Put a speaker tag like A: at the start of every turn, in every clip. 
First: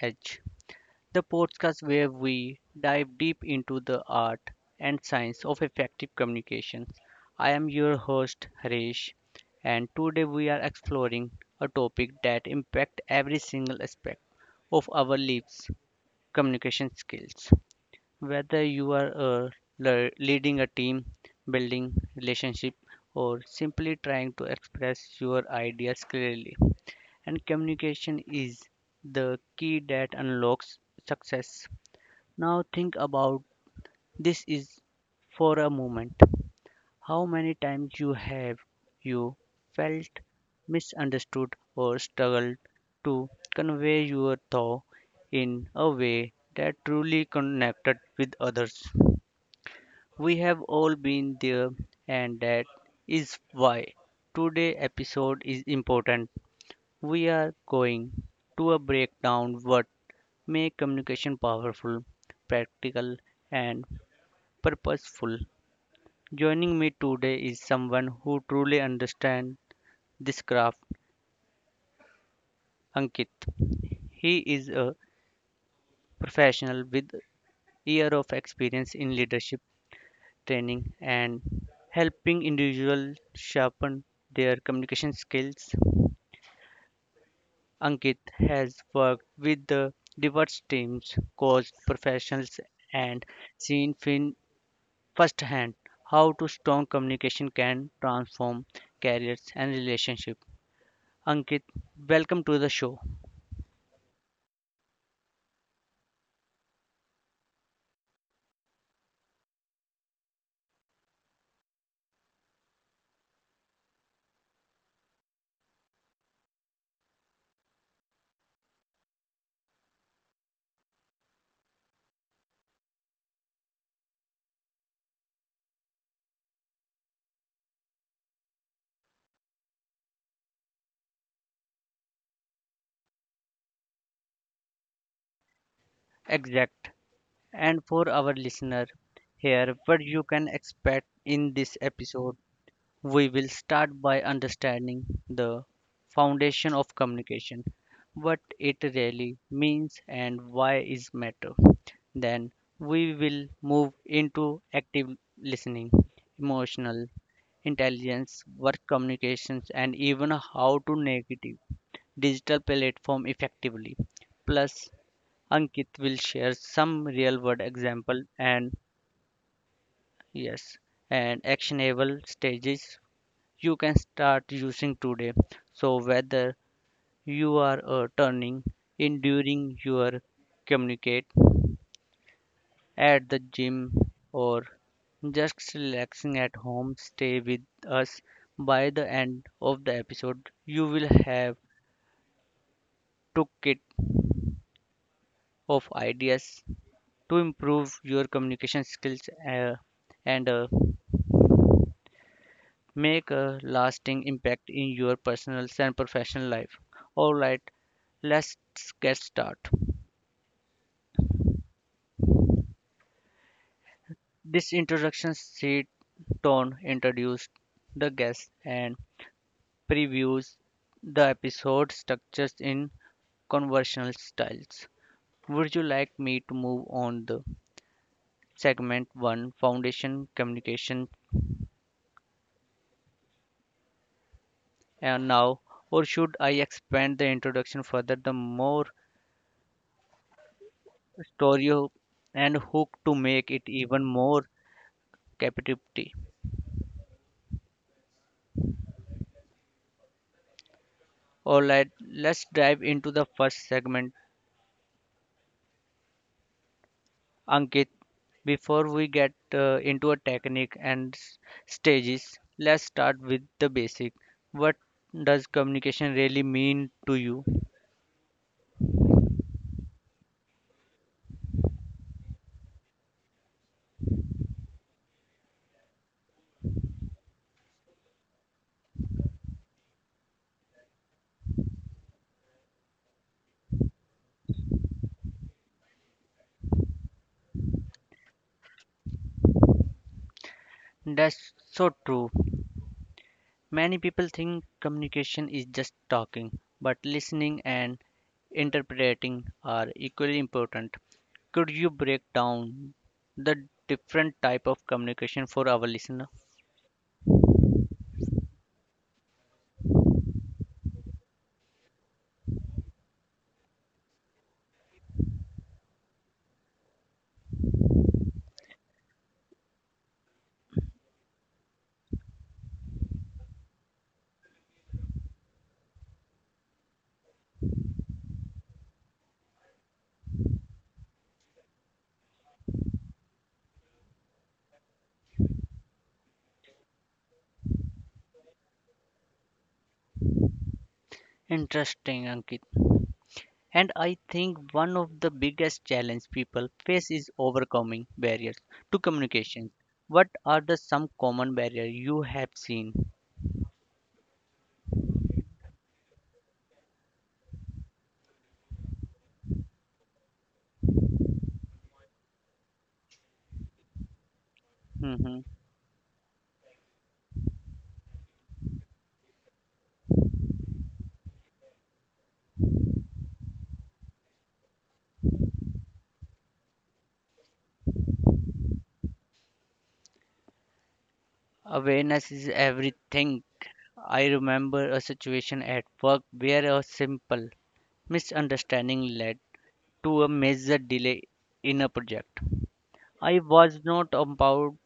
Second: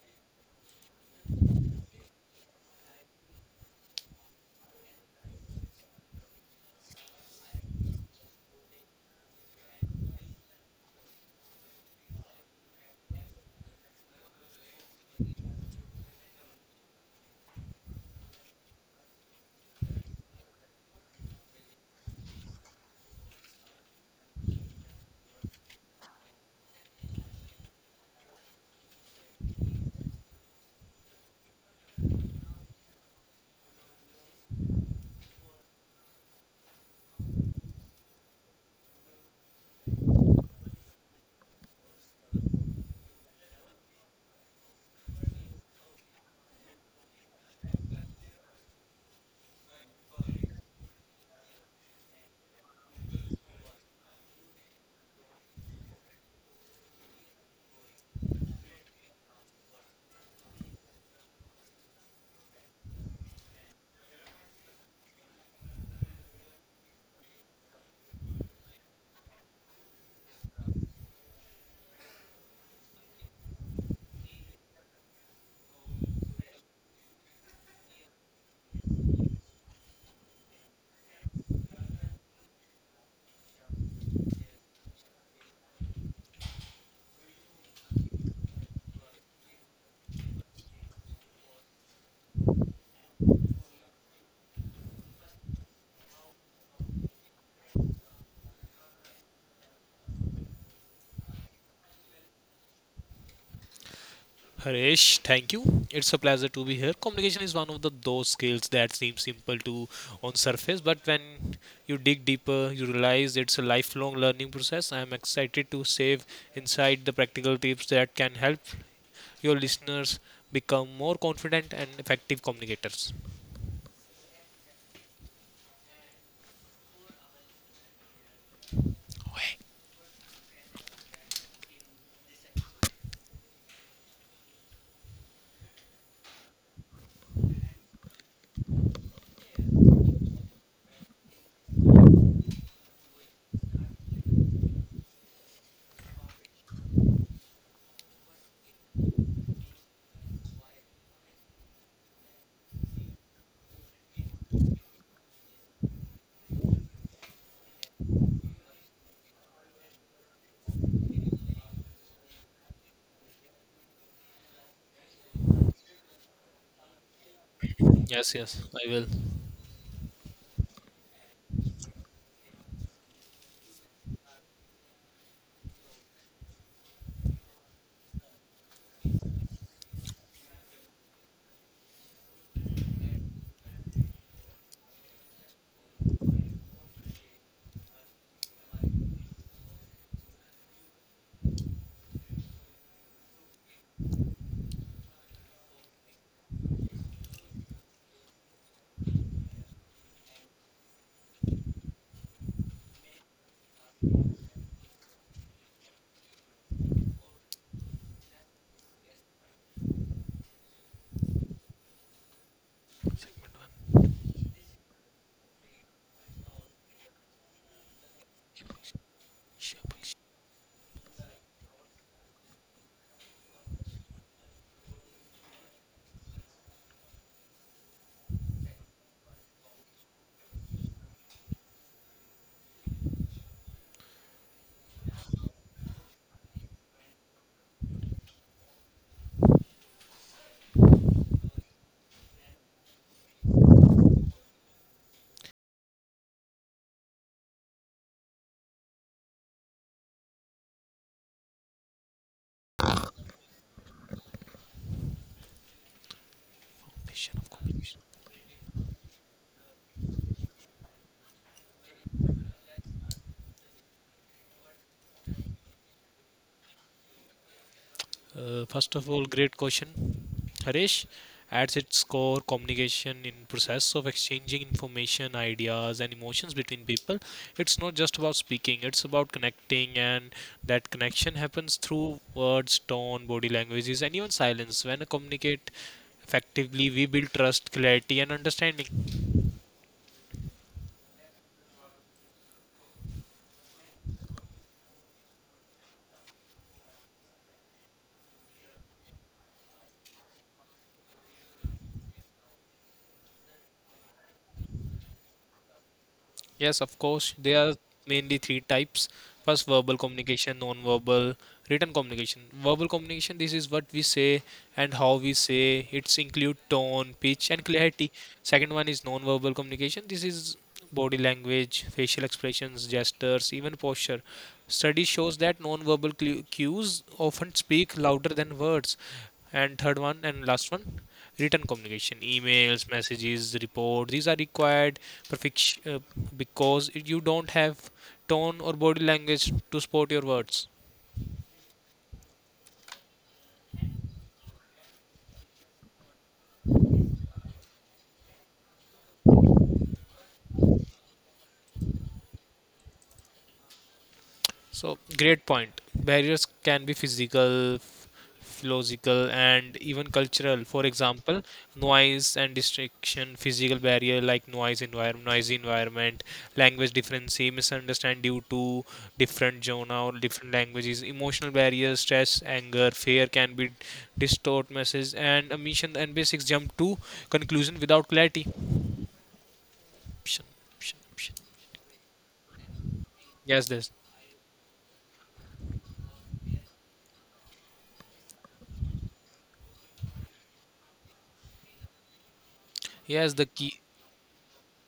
A: Edge, the podcast where we dive deep into the art and science of effective communications. I am your host Harish and today we are exploring a topic that impacts every single aspect of our lives, communication skills. Whether you are leading a team, building relationship or simply trying to express your ideas clearly and communication is the key that unlocks success. Now think about this is for a moment. How many times you have you felt misunderstood or struggled to convey your thought in a way that truly connected with others? We have all been there and that is why today episode is important, we are going to a breakdown what make communication powerful, practical and purposeful. Joining me today is someone who truly understands this craft, Ankit. He is a professional with years of experience in leadership training and helping individuals sharpen their communication skills. Ankit has worked with the diverse teams, coached professionals, and seen firsthand how to strong communication can transform careers and relationships. Ankit, welcome to the show.
B: Harish, thank you. It's a pleasure to be here. Communication is one of the those skills that seems simple to on surface, but when you dig deeper, you realize it's a lifelong learning process. I am excited to save inside the practical tips that can help your listeners become more confident and effective communicators.
A: Exact. And for our listener, here what you can expect in this episode. We will start by understanding the foundation of communication, what it really means and why is matter. Then we will move into active listening, emotional intelligence, work communications and even how to negative digital platform effectively. Plus Ankit will share some real world example
B: Yes, yes,
A: and
B: I will.
A: yes and actionable stages you can start using today. So whether you are turning in during your communicate at the gym or just relaxing at home, stay with us. By the end of the episode, you will have toolkit of ideas to improve your communication skills uh, and make a lasting impact in your personal and professional life. All right, let's get started. This introduction seat tone introduced the guest and previews the episode structures in conversational styles. Would you like me to move on the segment one, foundation communication, and now, or should I expand the introduction further? The more story and hook to make it even more captivating. All right, let's dive into the first segment.
B: Vision of
A: Ankit,
B: communication.
A: before we get into a technique and stages, let's start with the basic. What does communication really mean to you?
B: First of all, great question. Harish adds its core communication in process of exchanging information, ideas, and emotions between people. It's not just about speaking; it's about connecting, and that connection happens through words, tone, body languages, and even silence. When I communicate effectively, we build trust, clarity, and understanding.
A: That's so true. Many people think communication is just talking, but listening and interpreting are equally important. Could you break down the different type of communication for our listener?
B: Yes, of course. There are mainly three types. First, verbal communication, non-verbal, written communication. Verbal communication, this is what we say and how we say. It's include tone, pitch, and clarity. Second one is non-verbal communication. This is body language, facial expressions, gestures, even posture. Study shows that non-verbal cues often speak louder than words. And third one and last one, written communication, emails, messages, report, these are required perfection because you don't have tone or body language to support your words.
A: Interesting, Ankit. And I think one of the biggest challenge people face is overcoming barriers to communication. What are the some common barriers you have seen?
B: So, great point. Barriers can be physical, philosophical, and even cultural. For example, noise and distraction, physical barrier like noise environment,
A: Hmm.
B: noisy environment, language difference, misunderstand due to different genre or different languages, emotional barriers, stress, anger, fear can be distort message and omission and basics jump to conclusion without clarity. Option, option, option.
A: Awareness is everything.
B: Yes, this.
A: I remember a situation at work where a simple misunderstanding led to a major delay in a project.
B: Yes,
A: I
B: the key.
A: was not about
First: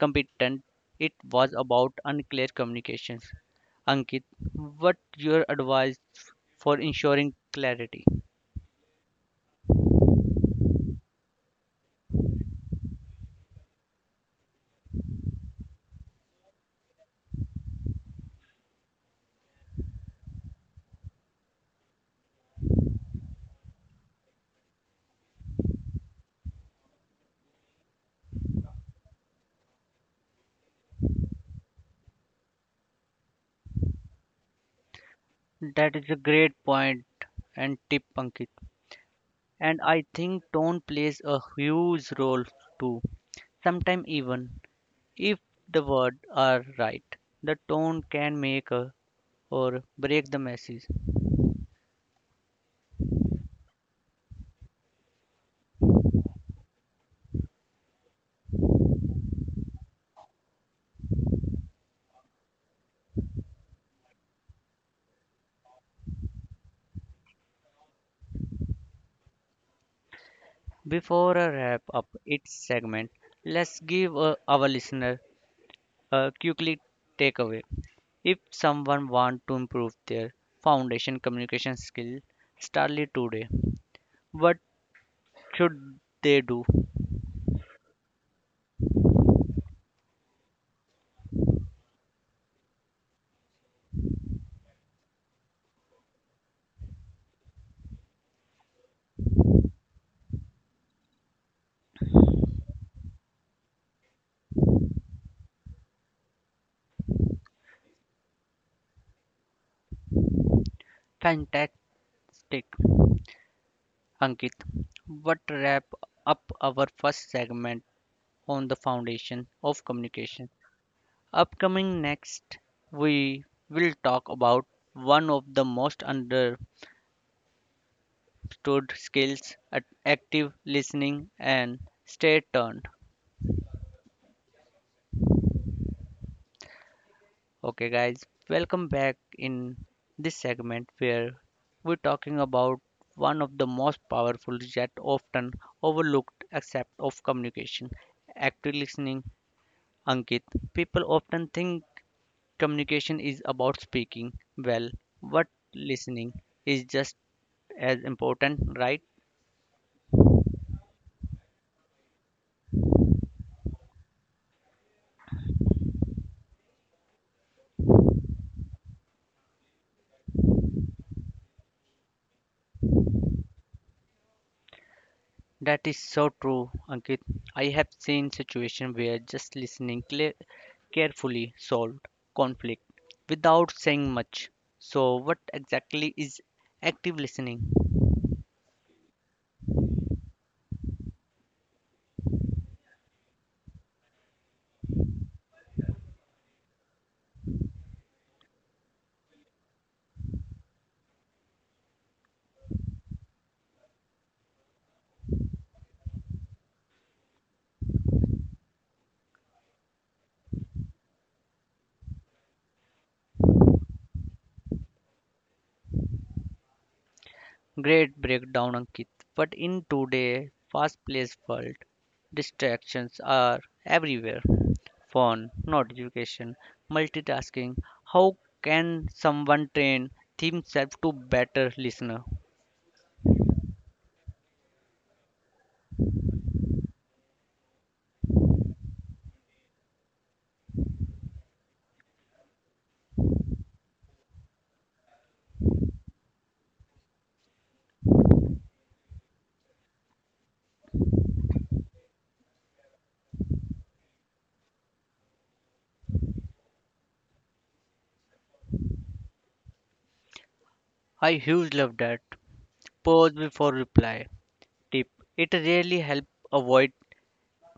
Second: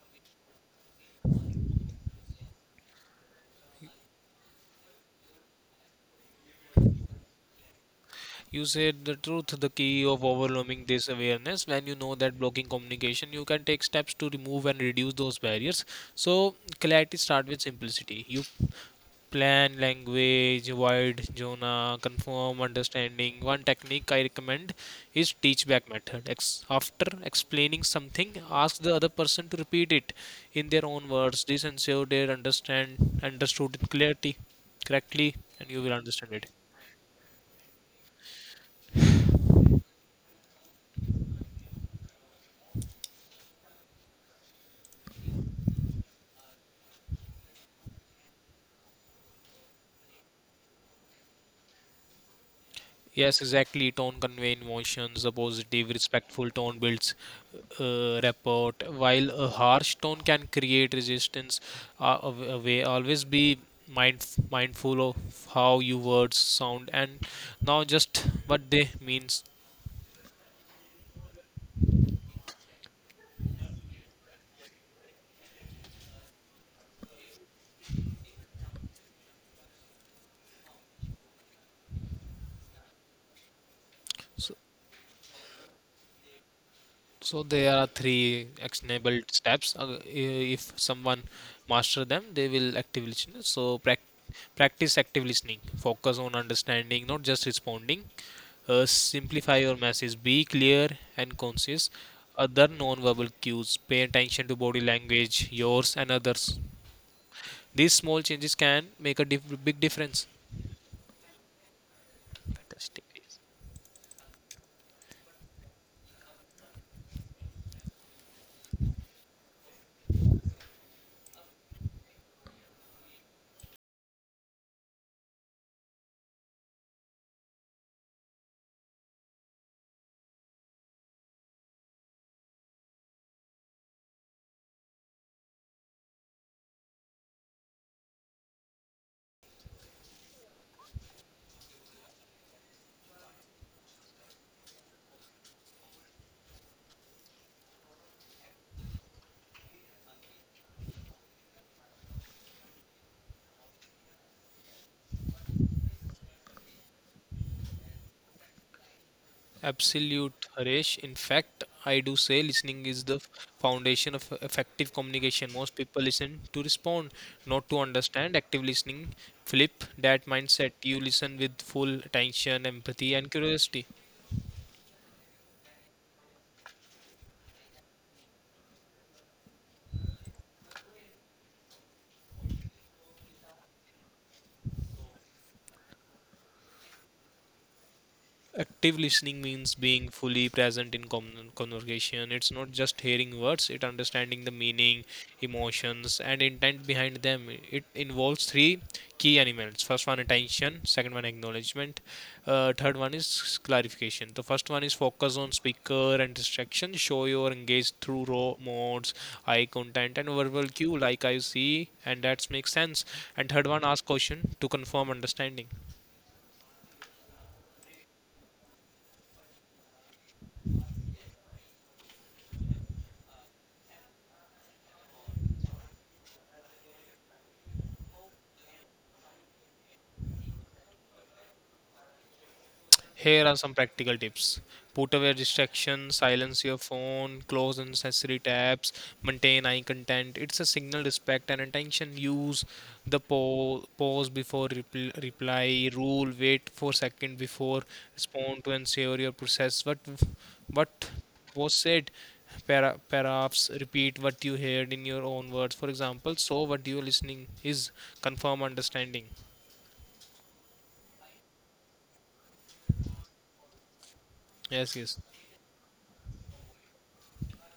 A: competent. It was about unclear communications. Ankit, what your advice for ensuring clarity?
B: You said the truth, the key of overcoming this awareness. When you know that blocking communication, you can take steps to remove and reduce those barriers. So, clarity starts with simplicity. You plan, language, wide zona, confirm, understanding. One technique I recommend is teach back method. After explaining something, ask the other person to repeat it in their own words. This ensures they understand understood it clarity correctly, and you will
A: That is a
B: understand it.
A: great point and tip, Ankit. And I think tone plays a huge role too. Sometimes even if the words are right, the tone can make a, or break the message.
B: Yes, exactly. Tone conveys emotions. A positive, respectful tone builds rapport, while a harsh tone can create resistance. Away. Always be mindful of how your words sound and not just what they means.
A: Before I wrap up its segment, let's give our listener quickly takeaway. If someone wants to improve their foundation communication skill, startly today.
B: So,
A: What should they do?
B: There are three actionable steps. If someone master them, they will active listening. So practice active listening. Focus on understanding, not just responding. Simplify your message. Be clear and concise. Other non-verbal cues. Pay attention to body language, yours and others. These small changes can make a big difference.
A: Fantastic,
B: Fantastic.
A: Ankit. What wrap up our first segment on the foundation of communication. Upcoming next, we will talk about one of the most understood skills active listening and stay tuned. Okay, guys, welcome back in this segment where we're talking about one of the most powerful yet often overlooked aspect of communication, active listening. Ankit, people often think communication is about speaking well, but listening is just as important, right?
B: Absolute, Haresh. In fact, I do say listening is the foundation of effective communication. Most people listen to respond, not to understand. Active listening, flip that mindset. You listen with full attention, empathy, and curiosity.
A: That is so true, Ankit. I have seen situations where just listening cle carefully solved conflict without saying much. So, what exactly is active listening?
B: Active listening means being fully present in conversation. It's not just hearing words, it understanding the meaning, emotions, and intent behind them. It involves three key elements: first one, attention; second one, acknowledgement; third one is clarification. The first one is focus on speaker and distraction, show your engaged through raw modes, eye content and verbal cue like I see and that makes sense. And third one, ask question to confirm understanding.
A: Great breakdown, Ankit. But in today's fast-paced world, distractions are everywhere. Phone, notification, multitasking. How can someone train themselves to better listener?
B: Here are some practical tips. Put away distractions, silence your phone, close unnecessary tabs, maintain eye contact. It's a signal respect and attention. Use the pause before reply rule. Wait for second before respond to ensure your process. What was said? Perhaps repeat what you heard in your own words. For example, so what you are listening is confirm understanding.
A: I huge love that. Pause before reply
B: Yes,
A: tip.
B: yes.
A: It really helps avoid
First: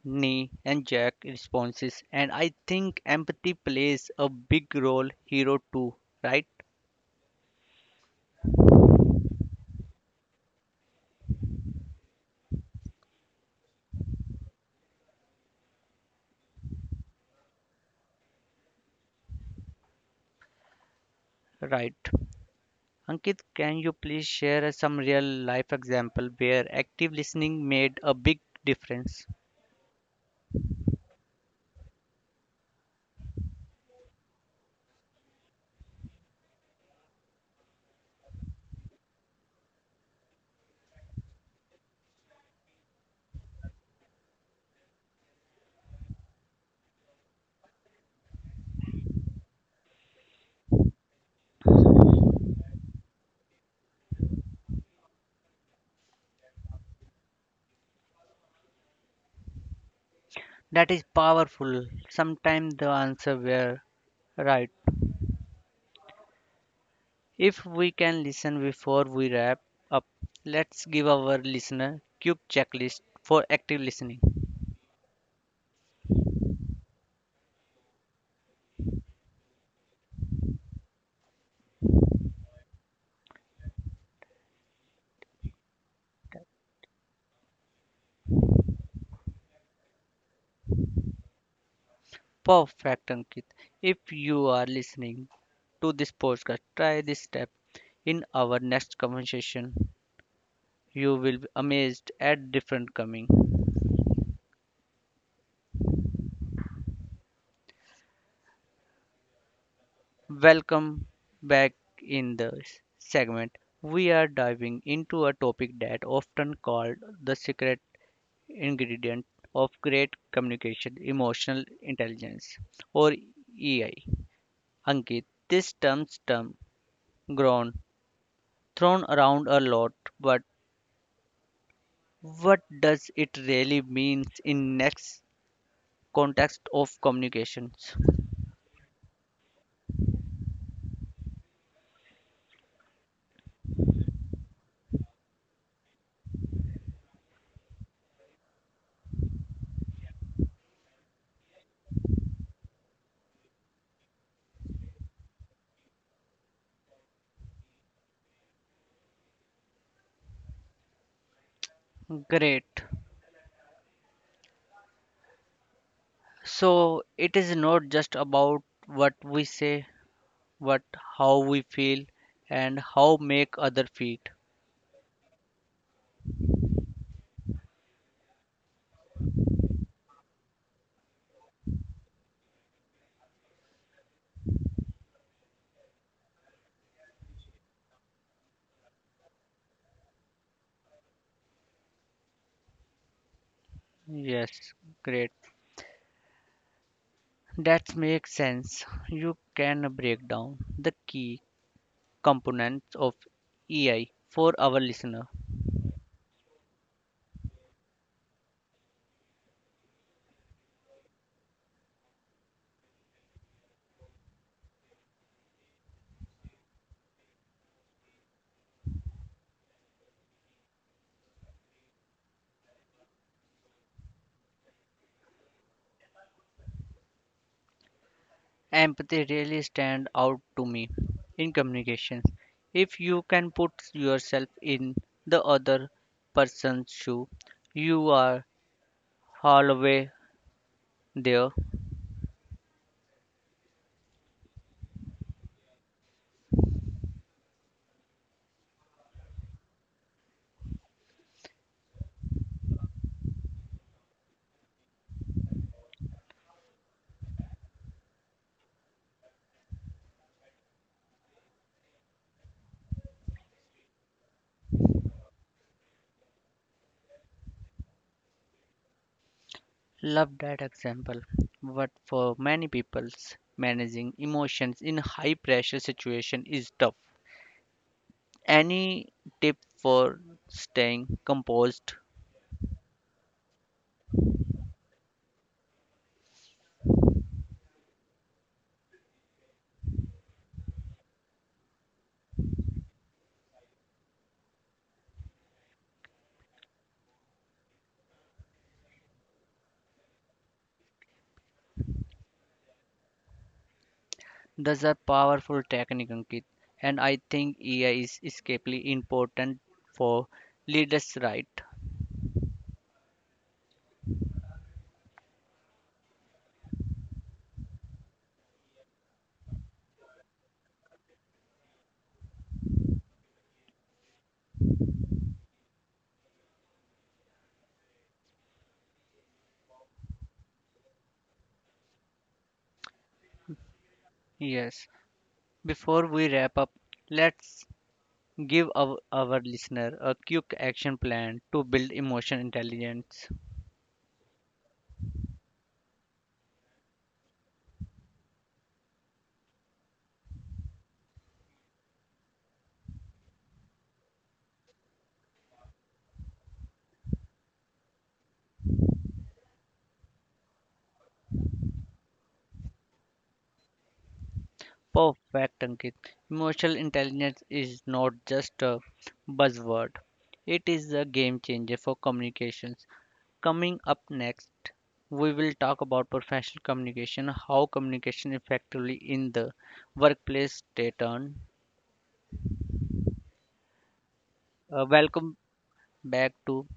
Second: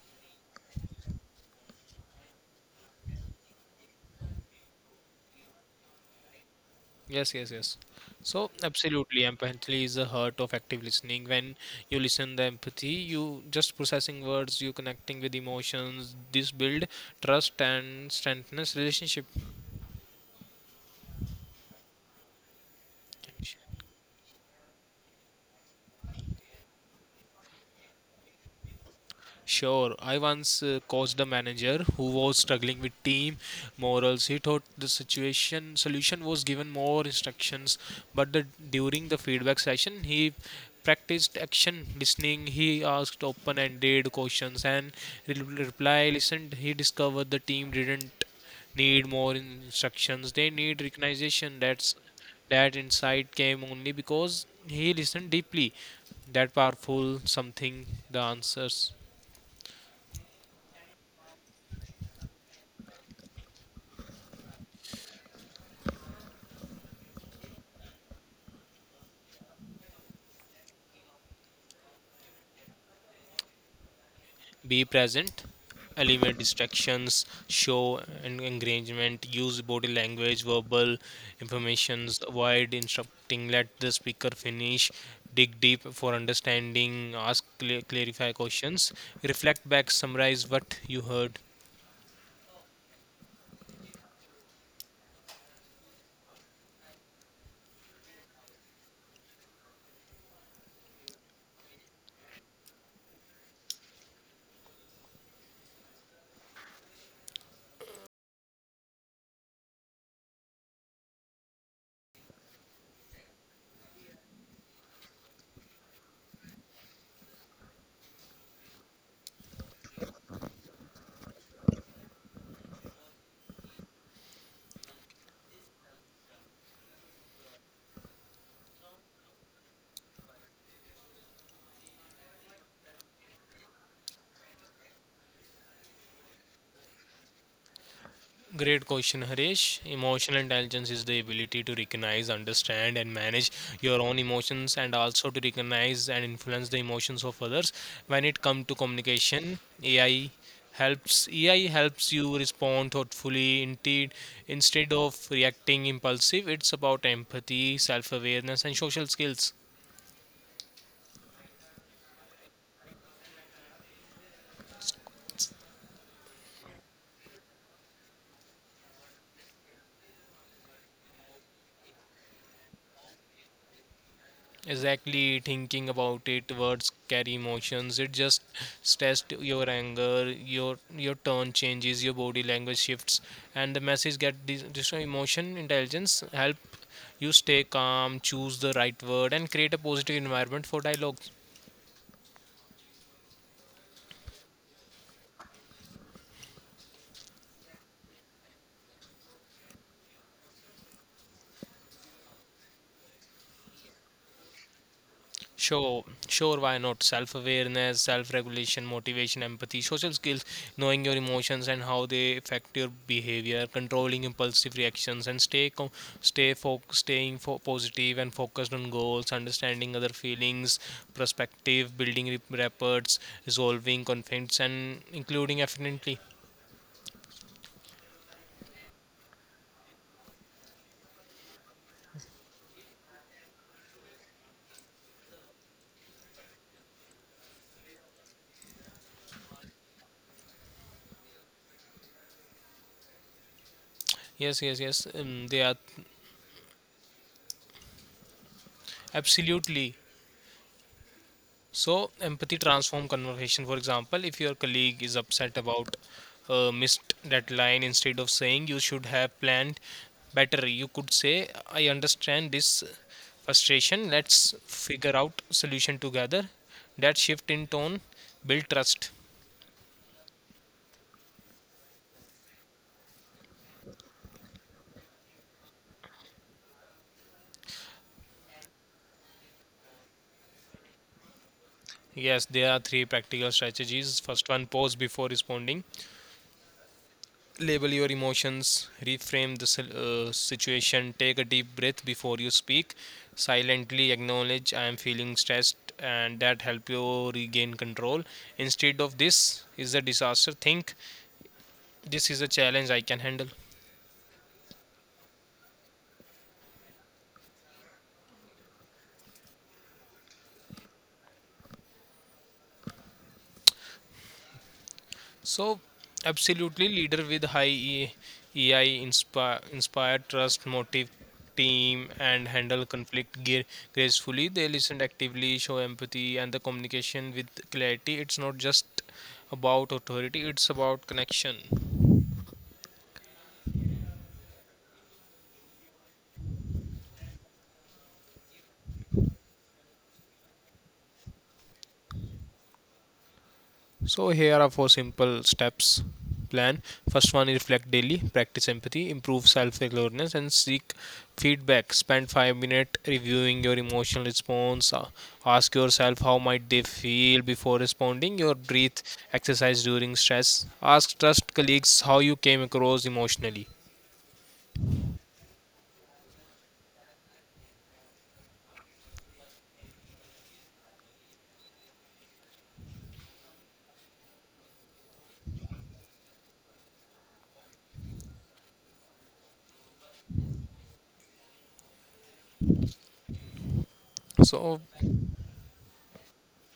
A: knee and jack responses, and I think empathy plays a big role here too, right?
B: Yes, yes, yes. So absolutely, empathy is the heart of active listening. When you listen the empathy, you just processing words, you connecting with emotions. This build trust and strengthens relationship.
A: Right. Ankit, can you please share some real life example where active listening made a big difference?
B: Sure, I once coached a manager who was struggling with team morals. He thought the situation solution was given more instructions, but during the feedback session, he practiced action listening. He asked open-ended questions and reply listened. He discovered the team didn't need more instructions. They need recognition. That insight came only because he listened deeply. That powerful something. The answers.
A: That is powerful. Sometimes the answer were right. If we can listen before we wrap up, let's give our listener quick checklist for active listening.
B: Be present, eliminate distractions, show and engagement, use body language, verbal informations, avoid interrupting, let the speaker finish, dig deep for understanding, ask clarify questions, reflect back, summarize what you heard.
A: Perfect, Ankit. If you are listening to this podcast, try this step. In our next conversation, you will be amazed at different coming. Welcome back in the segment. We are diving into a topic that often called the secret ingredient of great communication, emotional intelligence, or EI. Ankit, this term grown thrown around a lot, but what does it really means in next context of communications?
B: Great question, Harish. Emotional intelligence is the ability to recognize, understand, and manage your own emotions, and also to recognize and influence the emotions of others. When it comes to communication, AI helps you respond thoughtfully indeed instead of reacting impulsive. It's about empathy, self-awareness, and social skills.
A: Great. So it is not just about what we say, but how we feel and how make other feel.
B: Exactly, thinking about it, words carry emotions. It just stressed your anger, your tone changes, your body language shifts, and the message get this emotion intelligence help you stay calm, choose the right word, and create a positive environment for dialogue.
A: Yes, great. That makes sense. You can break down the key components of EI for our listener.
B: Sure, sure, why not? Self awareness, self regulation, motivation, empathy, social skills, knowing your emotions and how they affect your behavior, controlling impulsive reactions, and stay co- stay fo- staying fo- positive and focused on goals, understanding other feelings, perspective, building rapport, resolving conflicts, and including efficiently.
A: Empathy really stand out to me in communications. If you can put yourself in the other person's shoe, you are halfway there.
B: Yes, yes, yes, they are absolutely. So, empathy transform conversation. For example, if your colleague is upset about missed deadline, instead of saying you should have planned better, you could say, "I understand this frustration. Let's figure out solution together." That shift in tone build trust.
A: Love that example. But for many people, managing emotions in high pressure situation is tough. Any tip for staying composed?
B: Yes, there are three practical strategies. First one, pause before responding, label your emotions, reframe the situation, take a deep breath before you speak, silently acknowledge I am feeling stressed and that help you regain control. Instead of this is a disaster, think this is a challenge I can handle.
A: That's a powerful technique, Ankit, and I think AI is escapely important for leaders, right?
B: So, absolutely, leader with high EI inspire, trust, motive, team, and handle conflict gracefully. They listen actively, show empathy, and the communication with clarity. It's not just about authority; it's about connection.
A: Yes. Before we wrap up, let's give our listener a quick action plan to build emotional intelligence.
B: So here are four simple steps plan. First one is reflect daily, practice empathy, improve self-awareness and seek feedback. Spend 5 minutes reviewing your emotional response. Ask yourself how might they feel before responding. Your breathe exercise during stress. Ask trust colleagues how you came across emotionally.
A: Perfect, Ankit. Emotional intelligence is not just a buzzword, it is a game changer for communications. Coming up next, we will talk about professional communication, how communication effectively in the workplace stay on.
B: So
A: Welcome back to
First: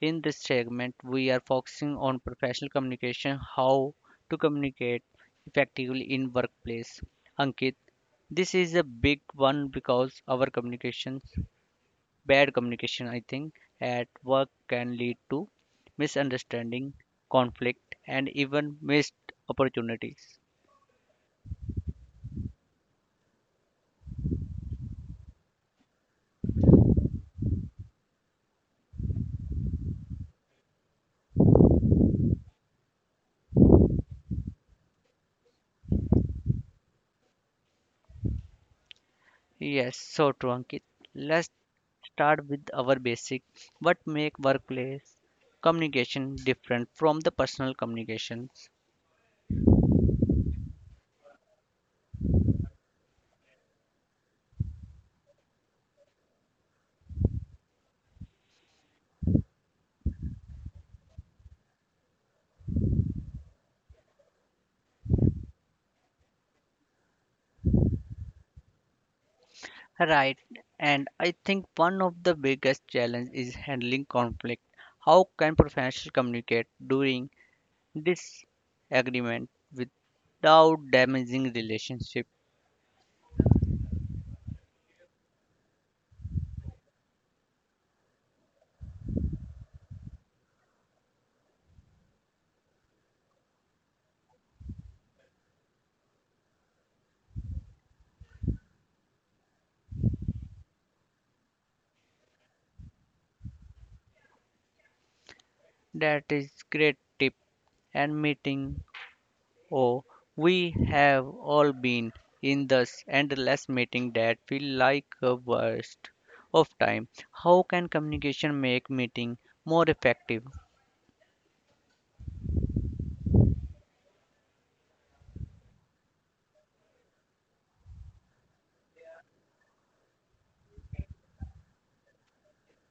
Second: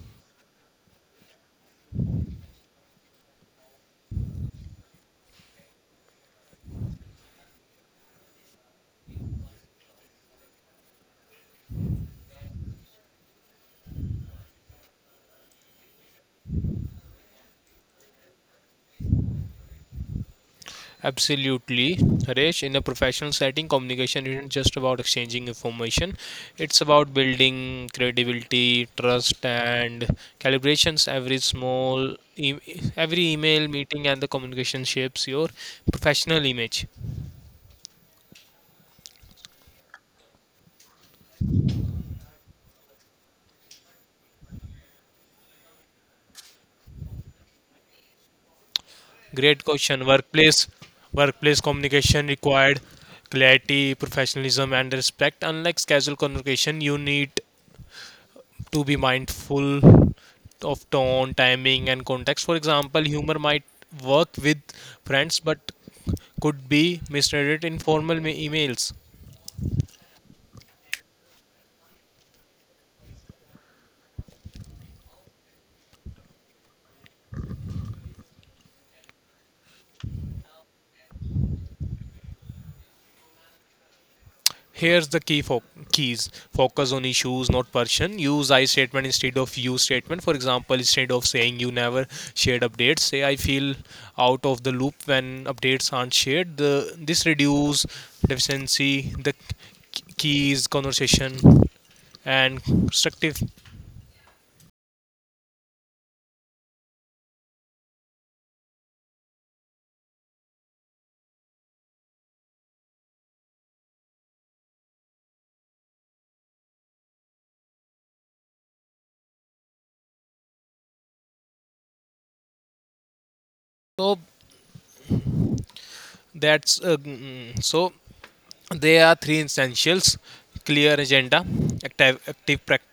A: in this segment, we are focusing on professional communication, how to communicate effectively in workplace. Ankit, this is a big one because our communications, bad communication, I think, at work can lead to misunderstanding, conflict, and even missed opportunities.
B: absolutely, Harish. In a professional setting, communication isn't just about exchanging information. It's about building credibility, trust, and calibrations. Every email, meeting and the communication shapes your professional image.
A: Yes, so true, Ankit. Let's start with our basic. What make workplace communication different from the personal communication?
B: Great question. Workplace communication required clarity, professionalism, and respect. Unlike casual communication, you need to be mindful of tone, timing, and context. For example, humor might work with friends but could be misread in formal emails.
A: Right, and I think one of the biggest challenge is handling conflict. How can professionals communicate during disagreement without damaging relationship?
B: Here's the keys, focus on issues, not person. Use I statement instead of you statement. For example, instead of saying you never shared updates, say I feel out of the loop when updates aren't shared. This reduce deficiency, the keys, conversation, and constructive.
A: That is great tip and meeting. Oh, we have all been in this endless meeting that feel like a waste of time. How can communication make meeting more effective?
B: So that's mm. So there are three essentials: clear agenda, active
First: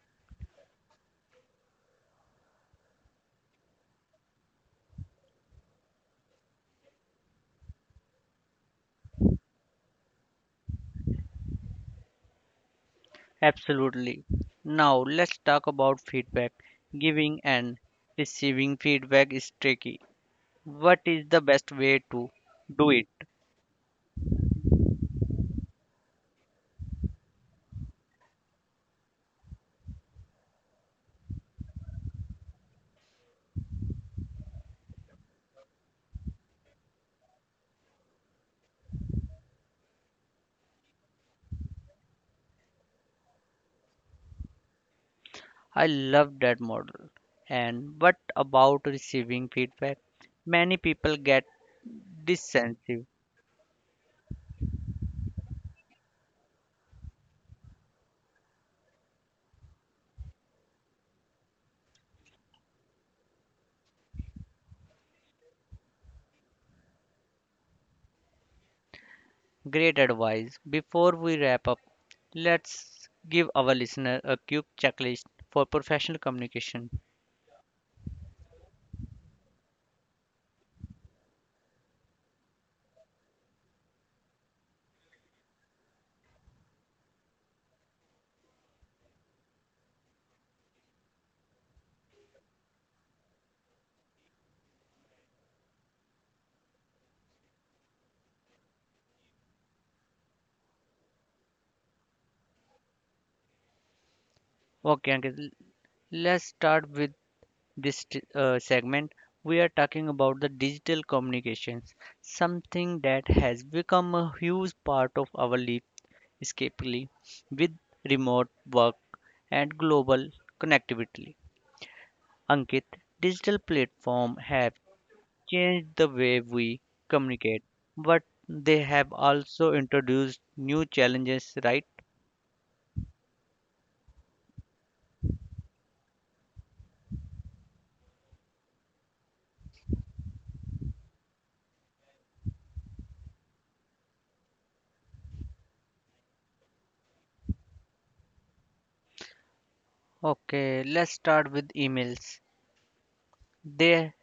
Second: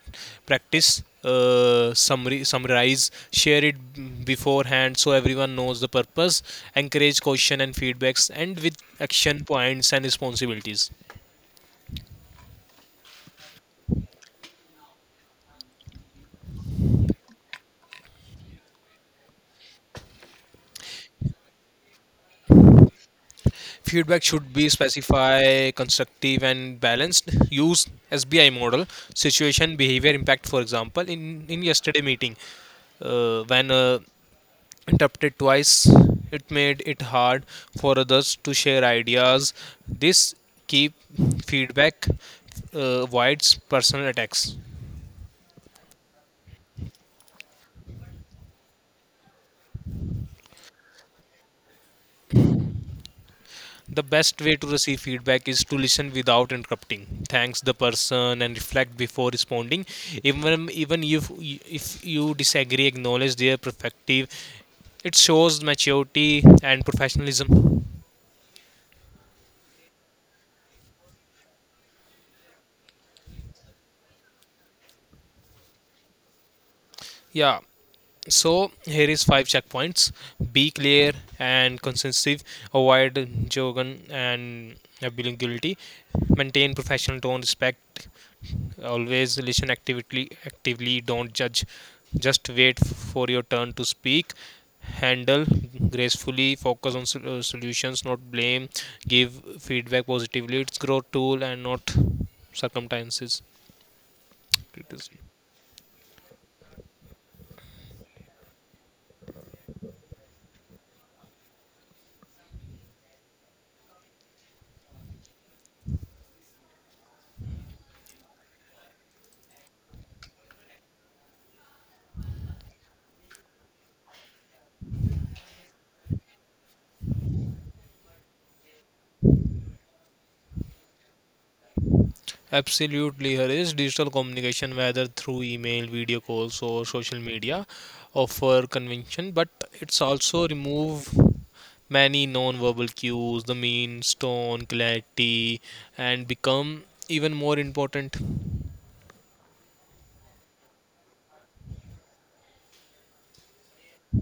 B: practice, summary, summarize, share it beforehand, so everyone knows the purpose. Encourage question and feedbacks and with action points and responsibilities.
A: Absolutely. Now let's talk about feedback. Giving and receiving feedback is tricky. What is the best way to do it?
B: Feedback should be specify, constructive and balanced, use sbi model, situation, behavior, impact. For example, in yesterday meeting, when interpreted twice, it made it hard for others to share ideas. This keep feedback, avoids personal attacks.
A: I love that model. And what about receiving feedback? Many people get dissensive.
B: The best way to receive feedback is to listen without interrupting, thanks the person and reflect before responding. Even if you disagree, acknowledge their perspective. It shows maturity and professionalism.
A: Great advice. Before we wrap up, let's give our listener a quick checklist for professional communication.
B: Yeah. So here is five checkpoints: be clear and concisive, avoid jargon and ambiguity, maintain professional tone, respect, always listen actively. Actively, don't judge. Just wait for your turn to speak. Handle gracefully, focus on solutions, not blame. Give feedback positively. It's growth tool and not circumstances.
A: Okay,
B: Criticism.
A: Ankit, let's start with this segment, we are talking about the digital communications, something that has become a huge part of our landscape with remote work and global connectivity. Ankit, digital platforms have changed the way we communicate, but they have also introduced new challenges, right?
B: Absolutely, Harish. Digital communication, whether through email, video calls, or social media, offer convention, but it's also remove many non-verbal cues, the means, tone, clarity, and become even more important.
A: Okay, let's start with emails. They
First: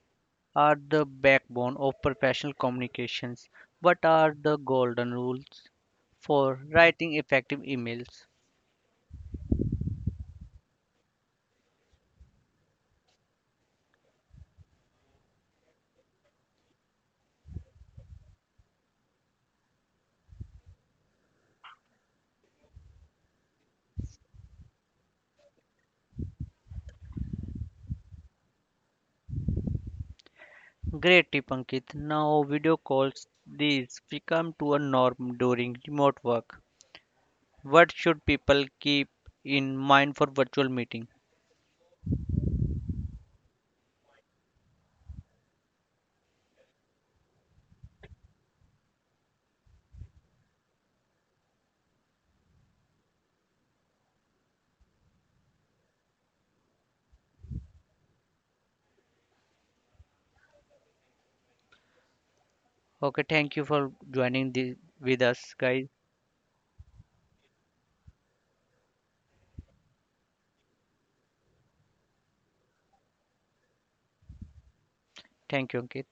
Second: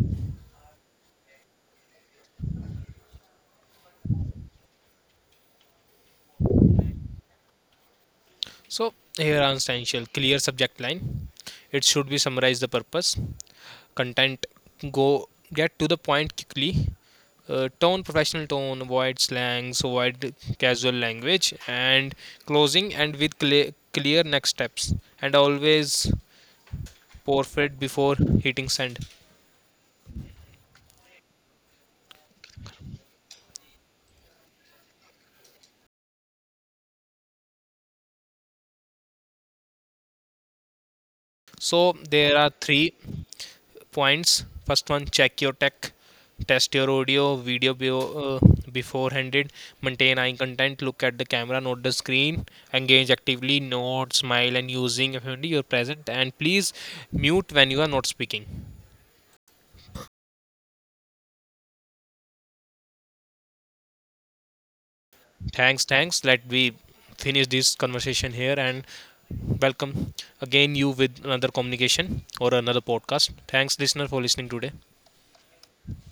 A: are the backbone of professional communications. What are the golden rules for writing effective emails?
B: So here are essential: clear subject line. It should be summarize the purpose, content. Go get to the point quickly. Tone, professional tone, avoid slangs, avoid casual language, and closing and with clear next steps, and always forfeit before hitting send.
A: Great tip, Ankit. Now, video calls, these become to a norm during remote work. What should people keep in mind for virtual meeting?
B: So there are three points: first one, check your tech, test your audio video beforehanded, maintain eye contact, look at the camera not the screen, engage actively, nod, smile and using your present, and please mute when you are not speaking.
A: Okay, thank you for joining the, with us,
B: Thanks,
A: guys.
B: thanks. Let we finish this conversation here and welcome again you with another communication or another podcast. Thanks, listener, for listening today.
A: Thank you, Ankit.